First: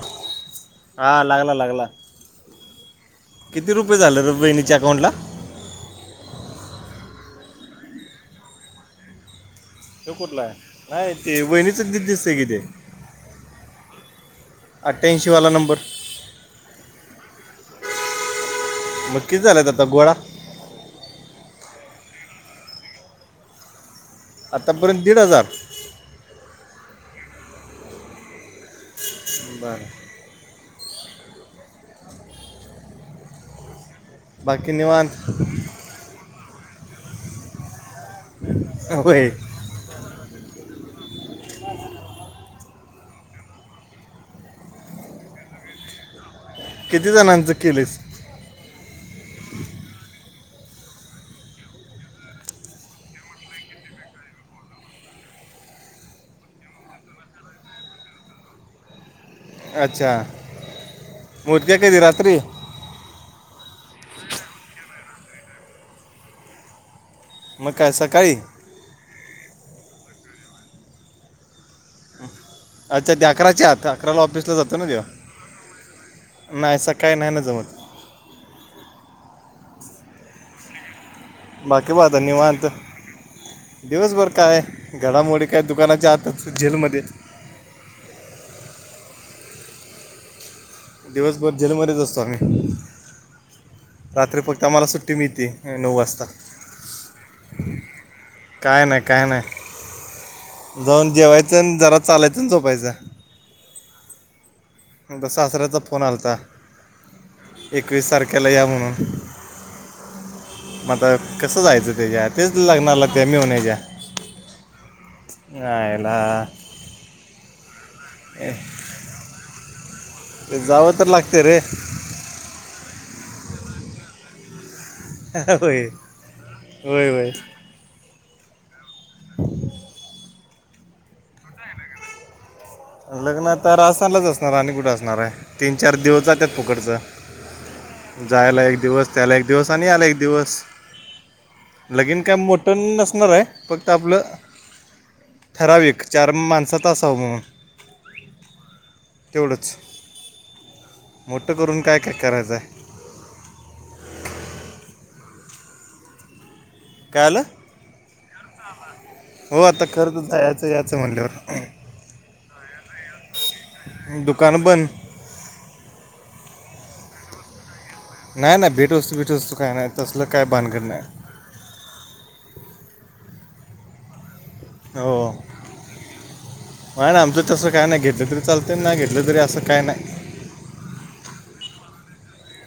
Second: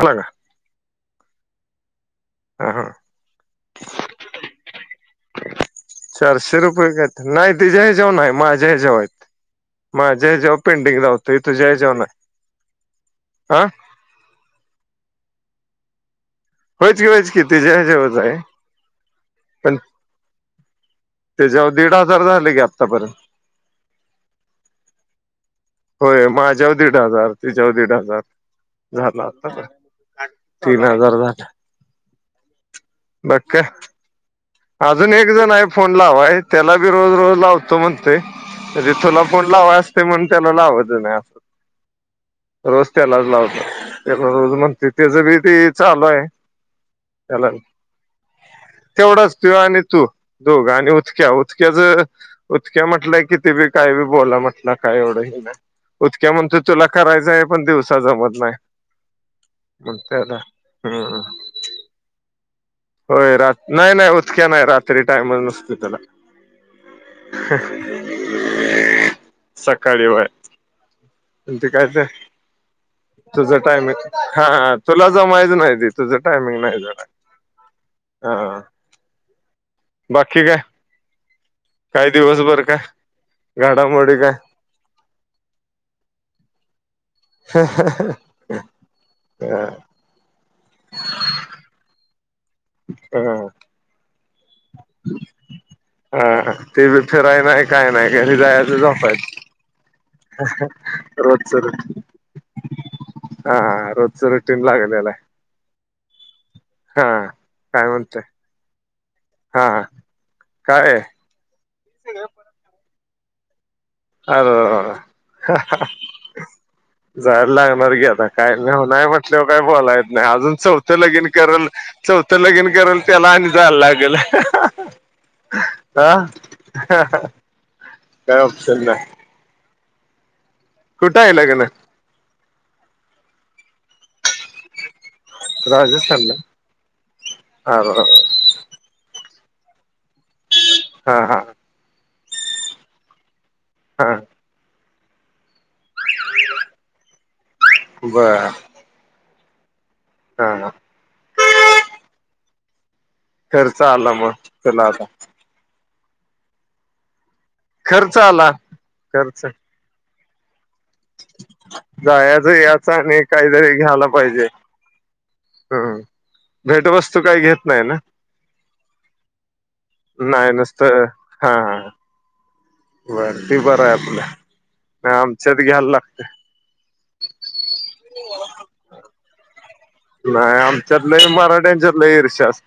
अला का? हा लागला लागला का हा किती रुपये झाले र बहिणीच्या अकाउंटला? चारशे रुपये कात नाही तिच्या हेज्यावय नाहीत माझ्या ही ज्याव हाइत. तो माझ्या हे कुठला आहे ज्याव पेंडिंग नाही लावतोय ते तुझ्या बहिणीचं हेज्याव दिस नाही दिसतंय की ते आ. अठठ्याऐंशीवाला नंबर. व्ह्यच की व्ह्यच ती ज्या हे ज्याव नाय. मग किती झाल्यात आता गोळा. त्याच्यावर दीड हजार झाले की आत्तापर्यंत. आतापर्यंत दीड हजार. होय माझ्यावर दीड हजार तिच्यावर दीड हजार झाला आता बरं तीन हजार झाल. बाकी काय. बाकी अजून एक निवांत जण आहे फोन लावाय त्याला बी रोज रोज लावतो म्हण - तय ते तुला होय फोन लावाय असतय म्हणून त्याला लावात नाही असं. रोज त्यालाच लावतो त्याला रोज म्हणते त्याज बी ते चालूय. किती जणांचं केलेस. तेवढाच तू आणि तू दोघ आणि उदक्या उदक्याच. उतक्या म्हटलंय किती बी काय बी बोला म्हटलं काय एवढं हे नाय उतक्या म्हण तू चुला करायचां आहे पण दिवसा जमत नाही. अच्छा म्हणतोय हम्म म उदक्या कधी म रात्री. होय रात नाही नाही उतक्या नाही रात्री टाइमच नसतोय त्याला. मग काय सकाळी. काळी होय आणि ते काय ते अच्छा ते तुझं अकराच्या आत टायमिंग अकराला हा ऑफिसला हा जातो ना तुला जमायज नाही त तुझं टायमिंग नाही जा काय नाही ना जमत. हा. बाकी काय? बाकी बा काय दिवसभर धन्यवाद. काय दिवसभर काय घडामोडी काय दुकानाच्या आतात जेलमध्येच. अहं अहं हं. दिवसभर जेलमध्येच असतो आम्ही. अ रात्री प आम्हाला सुट्टी मिळते नऊ वाजता. हा ते बी फिराय नाही काय नाही घरी जायचं काय नाही काय झोपायचं नाही. जाऊन जेवायचं रोजच न जरा चालायचं झोपायचं. हा रोजच रुटीन लागल्या. एकदा सासऱ्याचा फोन आलता. हा काय एकवीस म्हणतय तारखेला या म्हणून. हा काय मता कसं जायचं त्याच्या तेच लग्नाला त्या मेव्हण्याच्या? आ अहं आयला जायला लागणार की आता काय नाही म्हटल्यावर काय बोलायेत नाही अजून ते जावं चौथ तर लगिन लागते रे करल चौथं लगिन करल त्याला आणि जायला लागल. होय आ होय होय काय ऑप्शन नाही. [inaudible] कुठ आहे लग्न? लग्न आता राजस्थानला असणार आणि कुठ असणार हाय? तीन, चार दिवस राजस्थानला जात्यात फुकटच. हा जायला एक दिवस त्याला एक दिवस आणि याला एक दिवस. हा हा. लगिन काय मोठं नसणार आहे फक्त हा आपलं ठराविक चार माणसात असाव म्हणून. बर. तेवढंच. हा हा. मोठं करून काय काय करायचं हाय. खर्च आला मग त्याला आता. काय आलं? खर्च आला खर्च. खर्चच हाय. याचं म्हणल्यावर जायचं याच आणि काहीतरी घ्यायला पाहिजे दुकान बंद. हम्म. भेटवस्तू काय घेत नाही ना? नाय नाय. भेटवस्तू बीटवस्तू का नाय. तसलं काय नाही भानगड नाही. नुसतं हा हा. वरती बरं हाय आपल. नाही हो आमच्यात घ्यायला लागतय. नाही आमचं तसं काय नाही घेतलं तरी चालतय ना घेतलं तरी असं काय नाय. नाही आमच्यातलं मराठ्यांच्यातलं लई ईर्षा अस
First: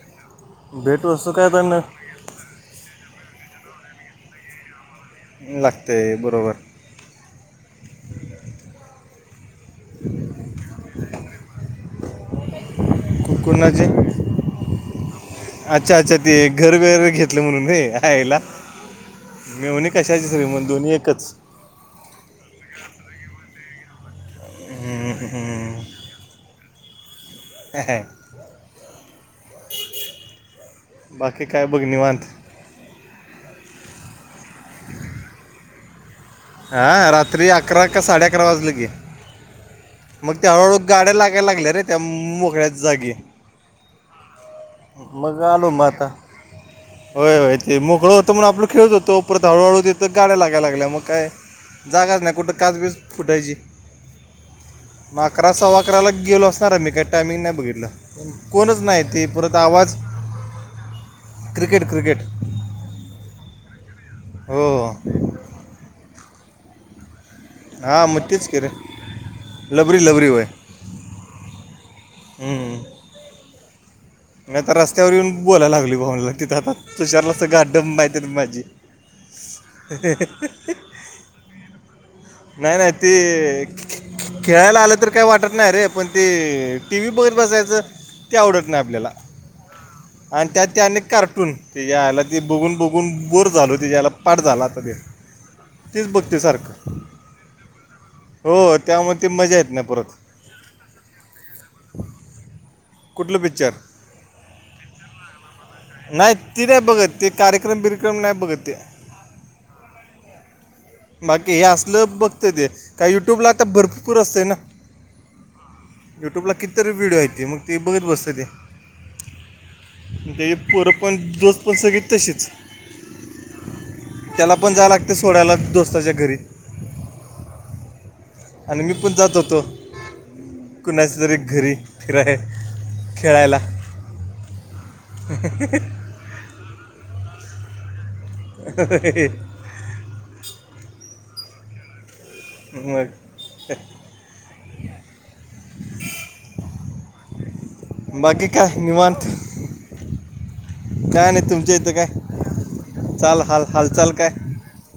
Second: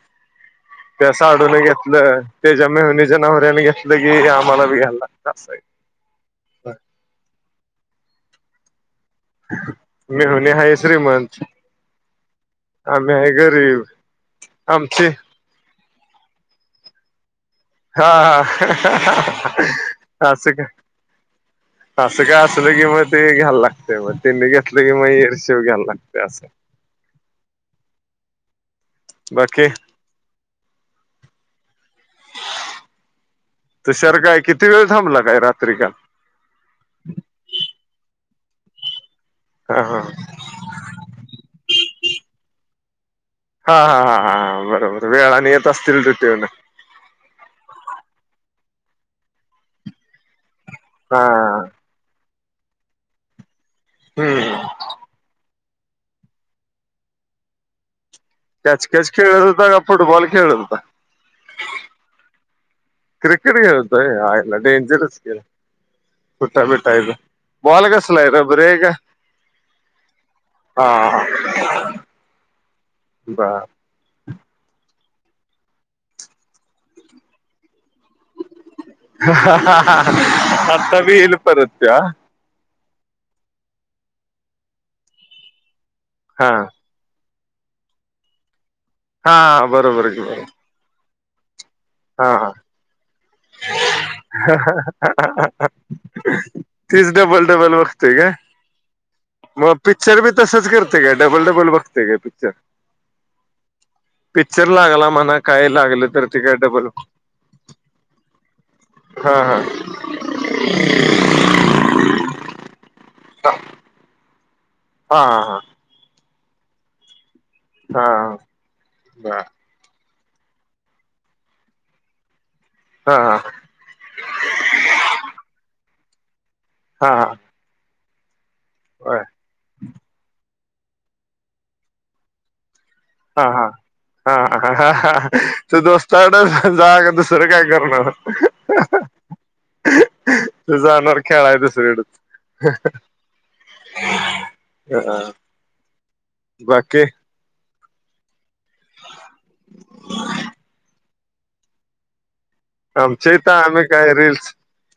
त्या भेटवस्तू काय साडून पण घेतलं. त्याच्या मेहुणीच्या नवऱ्याने घेतलं की आम्हाला बी घ्यायला लाग लागतय बरोबर. मेव्हणी हाय श्रीमंत. आम्ही आहे कु- कुणाची गरीब. आमची अच्छा अच्छा. ते घर वगरे घे म्हणून होय. हा [unintelligible] मेवणी कशाची असं का श्रीमंत दोन्ही एकच. असं काय असलं की मग ते घ्यायला लागतय. मग त्यांनी घेतलं की मग इरशेवर हम्म. घ्याला ला ते असं. अह्या. बाकी बाकी काय बघ निवांत. तुषार काय किती वेळ थांबला काय रात्री काल? हा. रात्री अकरा का साडे अकरा वाजले की. हा हा हा. मग त्या हळूहळू गाड्या लागायला लागल्या रे त्या मोकळ्या जागी. हा हा हा हा बरोबर मंग वेळाने येत आलो म असतील आता. ड्युटीवरनं होय ते मोकळं होतंण आपलं खेळत होतो परत हळूहळू देतं गाड्या लागयला लागल्या मग हा काय जागाच नाही कुठं काचबीज फुटायची. हम्म. मग अकरा सव्वा अकरा ला गेलो असणार मी काय टायमिंग नाही बघितलं. कोणच नाही कॅचकॅच ते खेळत परत होता का आवाज फुटबॉल खेळत होता क्रिकेट क्रिकेट. क्रिकेट खेळत होता काय आयला हो हो डेंजरच केल. [unintelligible] बॉल हां कसलाये मग तेच की रबरी रे हाय का लबरी लबरी होय हा हा. हम्म. बा. म आता रस्त्यावर येऊन बोलाय लागली भाऊंनला तीथ आता तुषारला अस गाडं माहित येत माझी. आता बी येईल परत त्या. नाही नाही ते खे- खे खेळायला आलं तर काही वाटत नाही रे पण ते हा टी व्ही बघत बसायचं ते आवडत नाही आपल्याला. हा बरोबर. की आणि बरोबर त्यात ते अनेक कार्टून तीज्या आईला ते हा बघून बघून गुण बोर झालो त्याच्या आईला पाठ झाला आता ते तेच बघतोय सारखं ते काय हो त्यामुळे ते मजा येत म नाही परत पिक्चर बी तसच करते काय डबल डबल बघते काय पिक्चर. कुठलं पिक्चर? पिकच्चर लागला म्हणा काय लागलं तर नाही ते काय नाही डबल बघत ते कार्यक्रम बिरक्रम नाही बघत ते हा हा. बाकी हे असलं बघत ते का युट्यूबला आता भरपूर असतंय ना. हा हा हा. युट्यूबला किती तरी व्हिडिओ आहेत ती मग. ते बघत हा हा बसतं हा बा. ते पोर पण दोस पण सगळी तशीच. हा हा. त्याला पण जा लागते सोडायला दोस्ताच्या घरी. हा हा. आणि मी पण जात होतो कुणाच तरी घरी फिराय. हा खेळायला हा हा तु [unintelligible] दोस्ताकडे जाग दुसरं काय करणार. [unintelligible] तु जाणार खेळाय दुसरीेडच. मग. बाकी बाकी काय निवात. काय नाही तुमच्या इथं काय. आमचा चाल इथं हाल आम्ही हालचाल काय रीलस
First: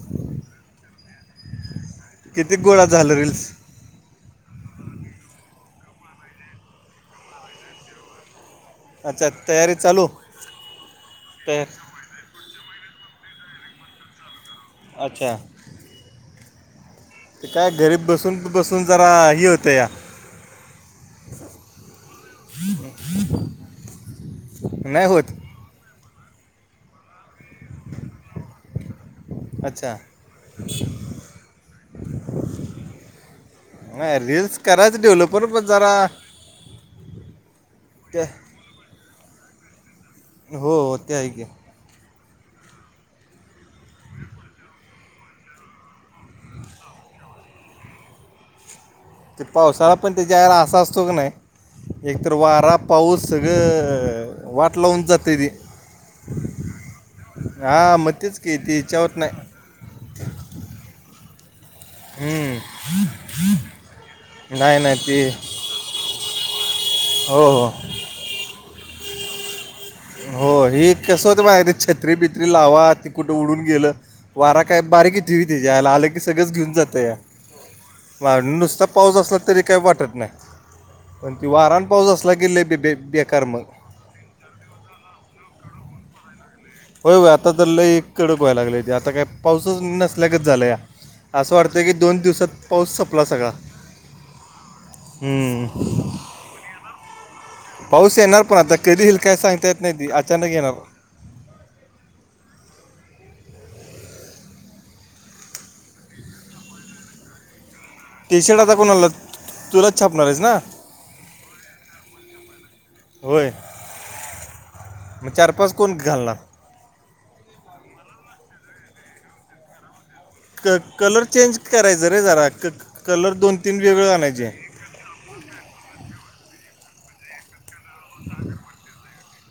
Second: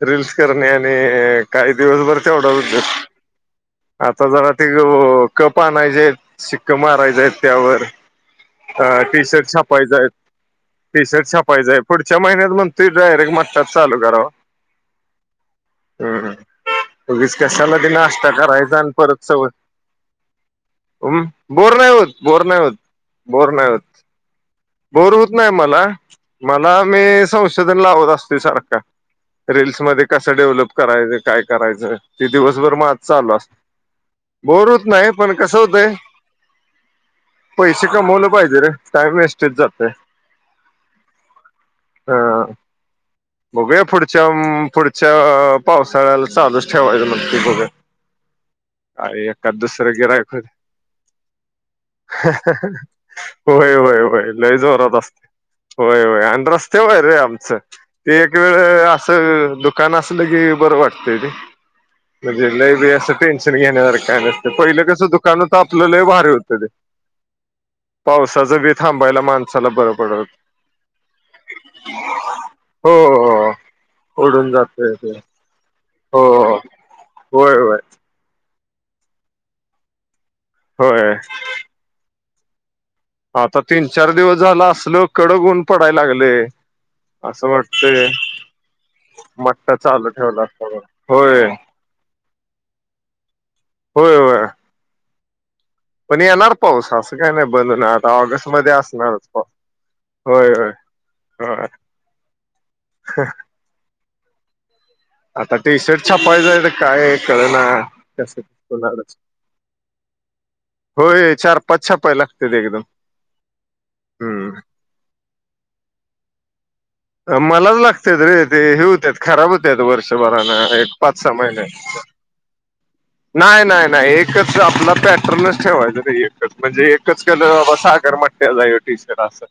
रीलस करणे आणि काही दिवसभर तेवढा किती उदयोग. गोळा झालं रील्स आता जरा ते अ कप आणायचे आहेत शिक्क मारायचे आहेत त्यावर. अ टी अच्छा शर्ट तयारी छापायचं चालू आहेत टी शर्ट तयार छापायचं आहेत. पुढच्या महिन्यात म्हणतोय डायरेक्ट मठ्ठाच चालू करावा. अच्छा. हम्म उगूच काय कशाला ते घरी नास्ता बसून करायचा बसून आणि जरा परत हे सवय होतं या बोर नाही होत बोर नाही होत बोर नाही होत. बोर होत नाही मला मला मी संशोधन लावत असतोय सारखा. अच्छा रीलल्समध्ये कसं डेव्हलप करायचं काय करायचं ते दिवसभर माझ चालू असत. नाही रील्स बोर होत करायचं नाही पण डेव्हलपर कसं होतय जरा पैसे त्या कमवलं पाहिजे रे. टाइम वेस्टेज जातोय. हो हो ते आहे क हा. बघूया पुढच्या पुढच्या पावसाळ्याला चालू ठेवायच म्हणतोया बघया. [inaudible] ते पावसाला पण त्याच्या वला असा असतो की नाही. एकतर वारा पाऊस होय होय होय सगळं लय वाट जोरात लावून जात असते ती. होय होय आणि रस्ते वैरे आमचं हा मग ते एक तेच की ती वेळ याच्यावर नाही असं दुकान असलं की बरं वाटतय ते. म्हणजे हम्म. लय बी असं टेन्शन घेण्यासारख काय नसत नाही पहिलं नाही कसं ते दुकानात आपलं लय भारी होतं ते. हो हो. पावसाचगी थांबायला माणसाला बरोबर. हो हे कसं होत माहेरी छत्री बित्री लावा हो त कुठं उडून हो गेलं. उडून वारा काय जातय बारीक ते. ठेवी त्याच्याला आलं की हो सगळंच हो घेऊन जातं होय होय या. नुसता पाऊस असला तरी काही वाटत नाही होय. प त वारां पाऊस असला की लय [inaudible] आता तीन चार दिवस झाला असल कडकऊन पडायला लागले. होय होय आता तर ल एक कडक व्हायला लागले ते आता काय मठ्ठा पाऊसच चालू नसल्याकच ठेवला असता झालाय या. बघा होय असं वाटतं की दोन दिवसात पाऊस संपला सगळा. होय होय. हम्म. पण येणार पाऊस काही नाही बन ना आता पाऊस येणार ऑगस्ट पण मध्ये आता कधी असणार येईल काय सांगता येत नाही ती होय अचानक होय. येणार हा. आता टी शर्ट छापायचंय काय कळ ना. टी शर्ट आता कोण? होय चार पाच छापाय लागते ते एकदम. होय हम्म. मग चार पाच कोण घालणार? मलाच लागते रे ते हे होत खराब होत आहेत वर्षभरान एक पाच सहा महिने अरे जरा एक नाही नाही नाही एकच आपला प च ठेवायचं नाही एकच म्हणजे एकच केलं बाबा साकार म्हटल्या जाई टी शर असं.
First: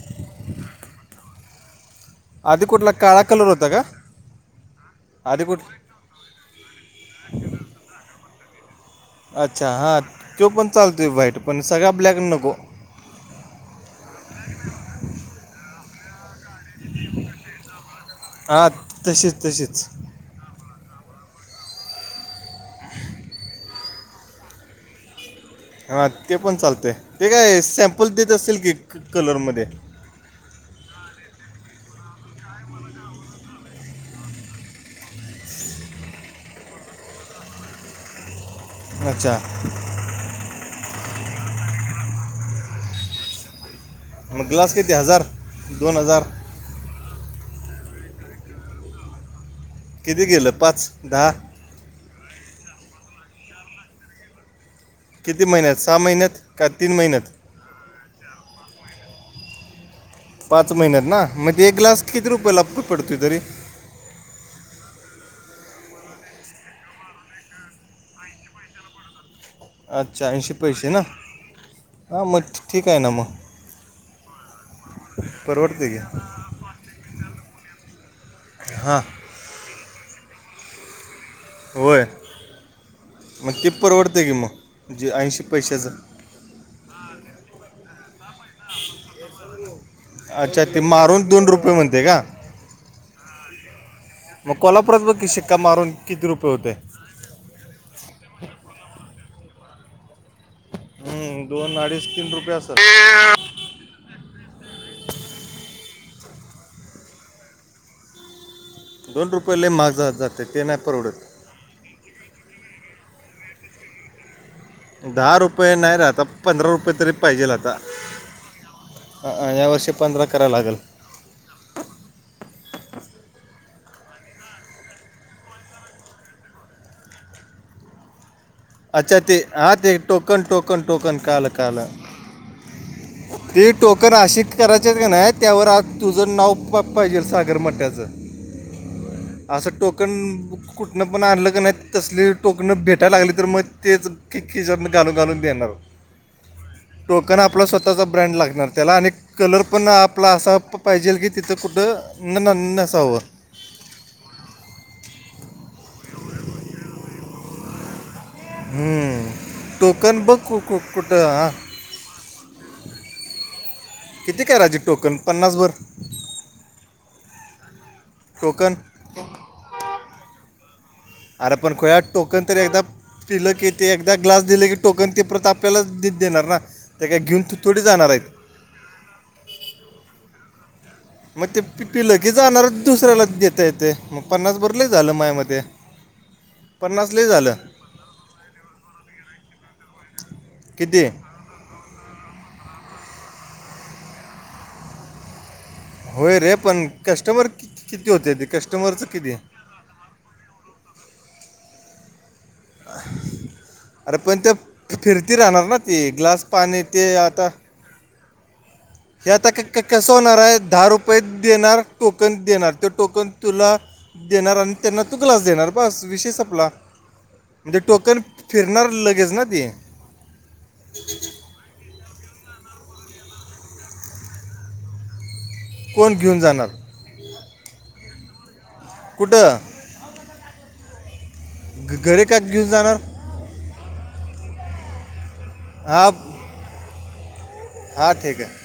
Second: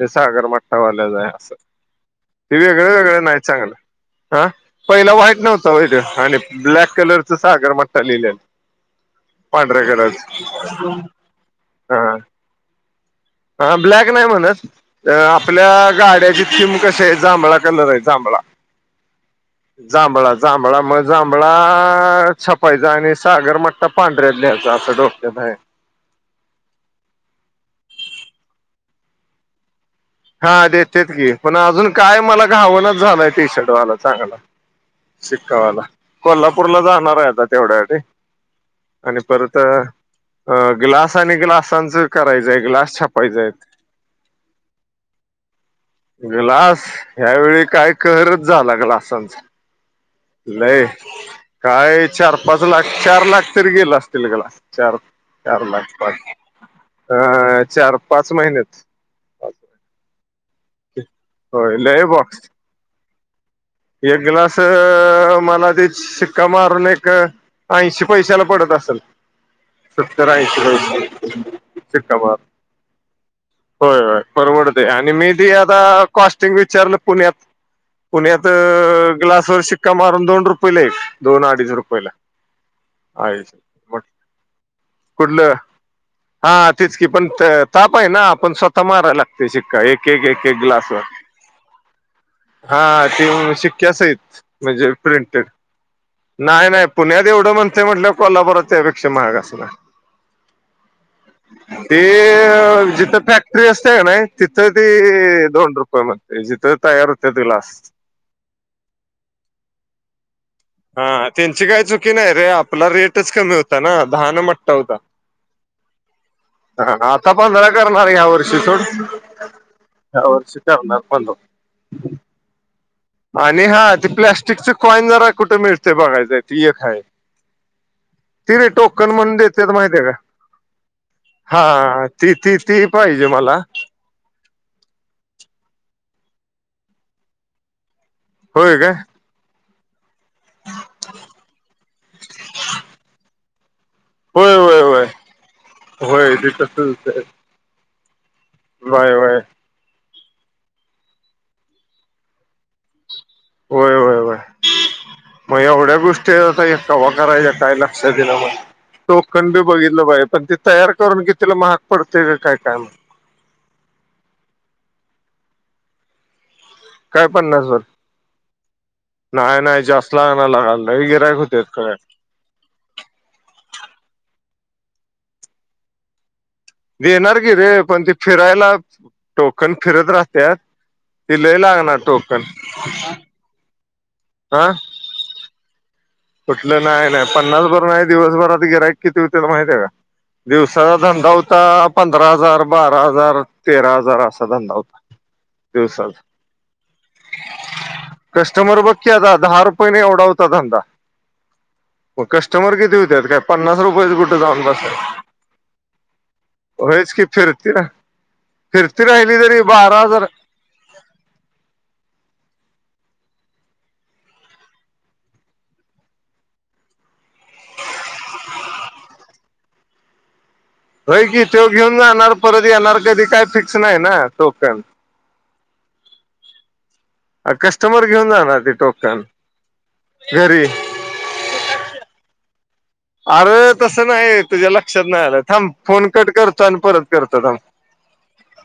ते सागर मठठावाल्या जा आहे असं ते आधी वेगळे कुठला वेगळें काळा नाही कलर होता चांगलं. का हा पहिला वा्हाईट आधी कुठ नव्हतं वहिट आणि ब्लॅक कलरचं सागर म चा अच्छा हां पांढऱ्याकरच तो पण चालतोय व्हाईट पण सगळा हा. ब्लॅक नको हा ब्लॅक नाही म्हणत आपल्या गाड्याची जिम कशी आहे जांभळा कलर आहे जांभळा हां तशीच तशीच जांभळा. जांभळा मग जांभळा छपायचा आणि सागर मटत पांढऱ्यात ल्यायचा असं डोक्यात आहे. हा ते पण चालतय ते काय सॅम्पल देत असल की कलरमध्ये हा देतेेत की पण अजून काय मला घावणच झालंय टी शर्टवाला चांगला शिक्कावाला कोल्हापूरला जाणार आहे आता तेवढ्यासाठी आणि अच्छा परत अ ग्लास आणि ग्लासांचं करायचंय ग्लास छापायचाय. अमर ग्लास क इ ति हजार. दोन हजार ग्लास ह्यावेेळी काय कहरचं झाला ग्लासांचा. किती गेलं नाही. पाच दहा काय चार पाच लाख चार लाख तिरीगल असतील गला चार. किती चार महिन्यात लाख सहा पाच महिन्यात का तीन महिन्यात अ चार पाच महिन्यात. पाच महिन्यात ना मग ते एक होय लय ग्लास किती बॉक्स रुपये ला पडतोय तरी एक ग्लास मला ते शिक्का मारून एक. ऐंशी पैशाला पडत असेल. सत्तर अच्छा ऐंशी पैसे ना पैसे हां [unintelligible] मग ठी- ठीक आहे ना मग होय होय परवडतय आणि मी बि आता परवडते की कॉस्टिंग विचारलं पुण्यात पुण्यात हा ग्लास वर शिक्का मारून दोन रुपये ला एक दोन अडीच होय रुपयेला अय मग ते परवडते की मग जे ऐंशी कुठलं पैशाचं हा तेच की पण ताप आहे ना आपण स्वतः मारायला ते शिक्का एक एक एक एक अच्छा ते ग्लासवर मारून दोन रुपये म्हणते का हा शिक्यासहित मग म्हणजे कोल्हापुरात बघ की प्रिंटेड शिक्का मारून किती रुपये नाही होते नाही पुण्यात एवढं म्हणतोय म्हटल्यावर कोल्हापुरात त्यापेक्षा महाग असणार हम्म, दोन ते अडीच तीन रुपये असेल जिथं फॅ क्ट्री असत्या कनाही तिथं ती दोन रुपये म्हणतंय जिथं तयार होतात ग्लास दोन रुपये ले महाग जातंय ते नाही परवडत हा त्यांची काय चुकी नाही रे आपला रेटच कमी होता ना दहानं हो दहा रुपये नाही राहत आता पंधरा रुपये तरी आता पाहिजे पंधरा करणार या वर्षी सोड अ- अ, यावर्षी पंधरा या करावं वर्षी लागेल करणार पंधरा आणि हा ते प्लॅटिकच कॉइन जरा कुठे मिळते बघायचंय त एक आहे ते नई टोकन अच्छा म्हणून ते देत्यात हा ते माहितीये का टोकन टोकन टोकन काल काल हा ती ती ती पाहिजे मला राशीद करायचं हाय कनाही त्यावर आ तुझं नाव पाहिजे सागर मठ्याचं होय काय असं टोकन कुठनं पण आणलं का नाही तसली टोकणं भेटायला लागली तर मग तेच होय किकी होय जर होय घालून घालून देणार होय ते तसच टोकन आपला स्वः ब्रँड लागणार त्याला आणि व्हय व्हय लर पण आपला असा पाहिजेल की तिथं कुठं न न नसावं होय होय होय मग एवढ्या गोष्टी आता कवा करायच्या काय लक्षात दिलं म हम्म. टोकन बी बघितलं टोकन पाये बघ पण ते कु- कु- तयार कुठं करून की हा तिला महाग पडते का काय काय माहीत किती करायचेत टोकन पन्नासभर काय पन्नासभर टोकन नाही नाही जास्त लागणार ना लगा आरं पण खुळ्या टोकन तरी एकदा पिलं की ते एकदा ग्लास दिले की टोकन ते परत आपल्यालाच देणार ना ते काय देणार घेऊन की तू रे थोडी पण जाणार ते आहेत फिरायला टोकन फिरत राहत्यात मग लय ते प लागणार पिलं के टोकन जाणारच दुसऱ्याला देता येते मग पन्नास हा भर लई झालं माया मते कुठलं नाही नाही पन्नासभर नाही दिवसभरात गिरायक किती होतील माहिते का दिवसाचा किती धंदा होता पंधरा हजार बारा हजार तेरा हजार असा धंदा होता दिवसाचा होय रे पण कस्टमर किती होते ते कस्टमर बघ की कस्टमरचं किती आता दहा रू पयनं एवढा होता धंदा कस्टमर किती हुत्यात काय पन्नास रुपयाच अरे कुठे पण ते जाऊन फिरती राहणार ना ती ग्लास पाणी बसायचं ते होयच की आता फिर तिला हे आता कसं होणार हाय दहा रुपये देणार टोकन देणार ते टोकन तुला देणार आणि त्यांना तू ग्लास देणार बस विषय संपला म्हणजे टोकन फिरणार लगेच ना ती होय की तो घेऊन जाणार परत येणार कधी काय फिक्स नाही ना टोकन कोण घेऊन जाणार? कस्टमर घेऊन जाणार ते टोक कुठं घरी का घेऊन जाणार? अरे तसं नाही तुझ्या लक्षात नाही आलं थांब फोन हा कट करतो आणि परत करतो थांब. हा ठीक आहे.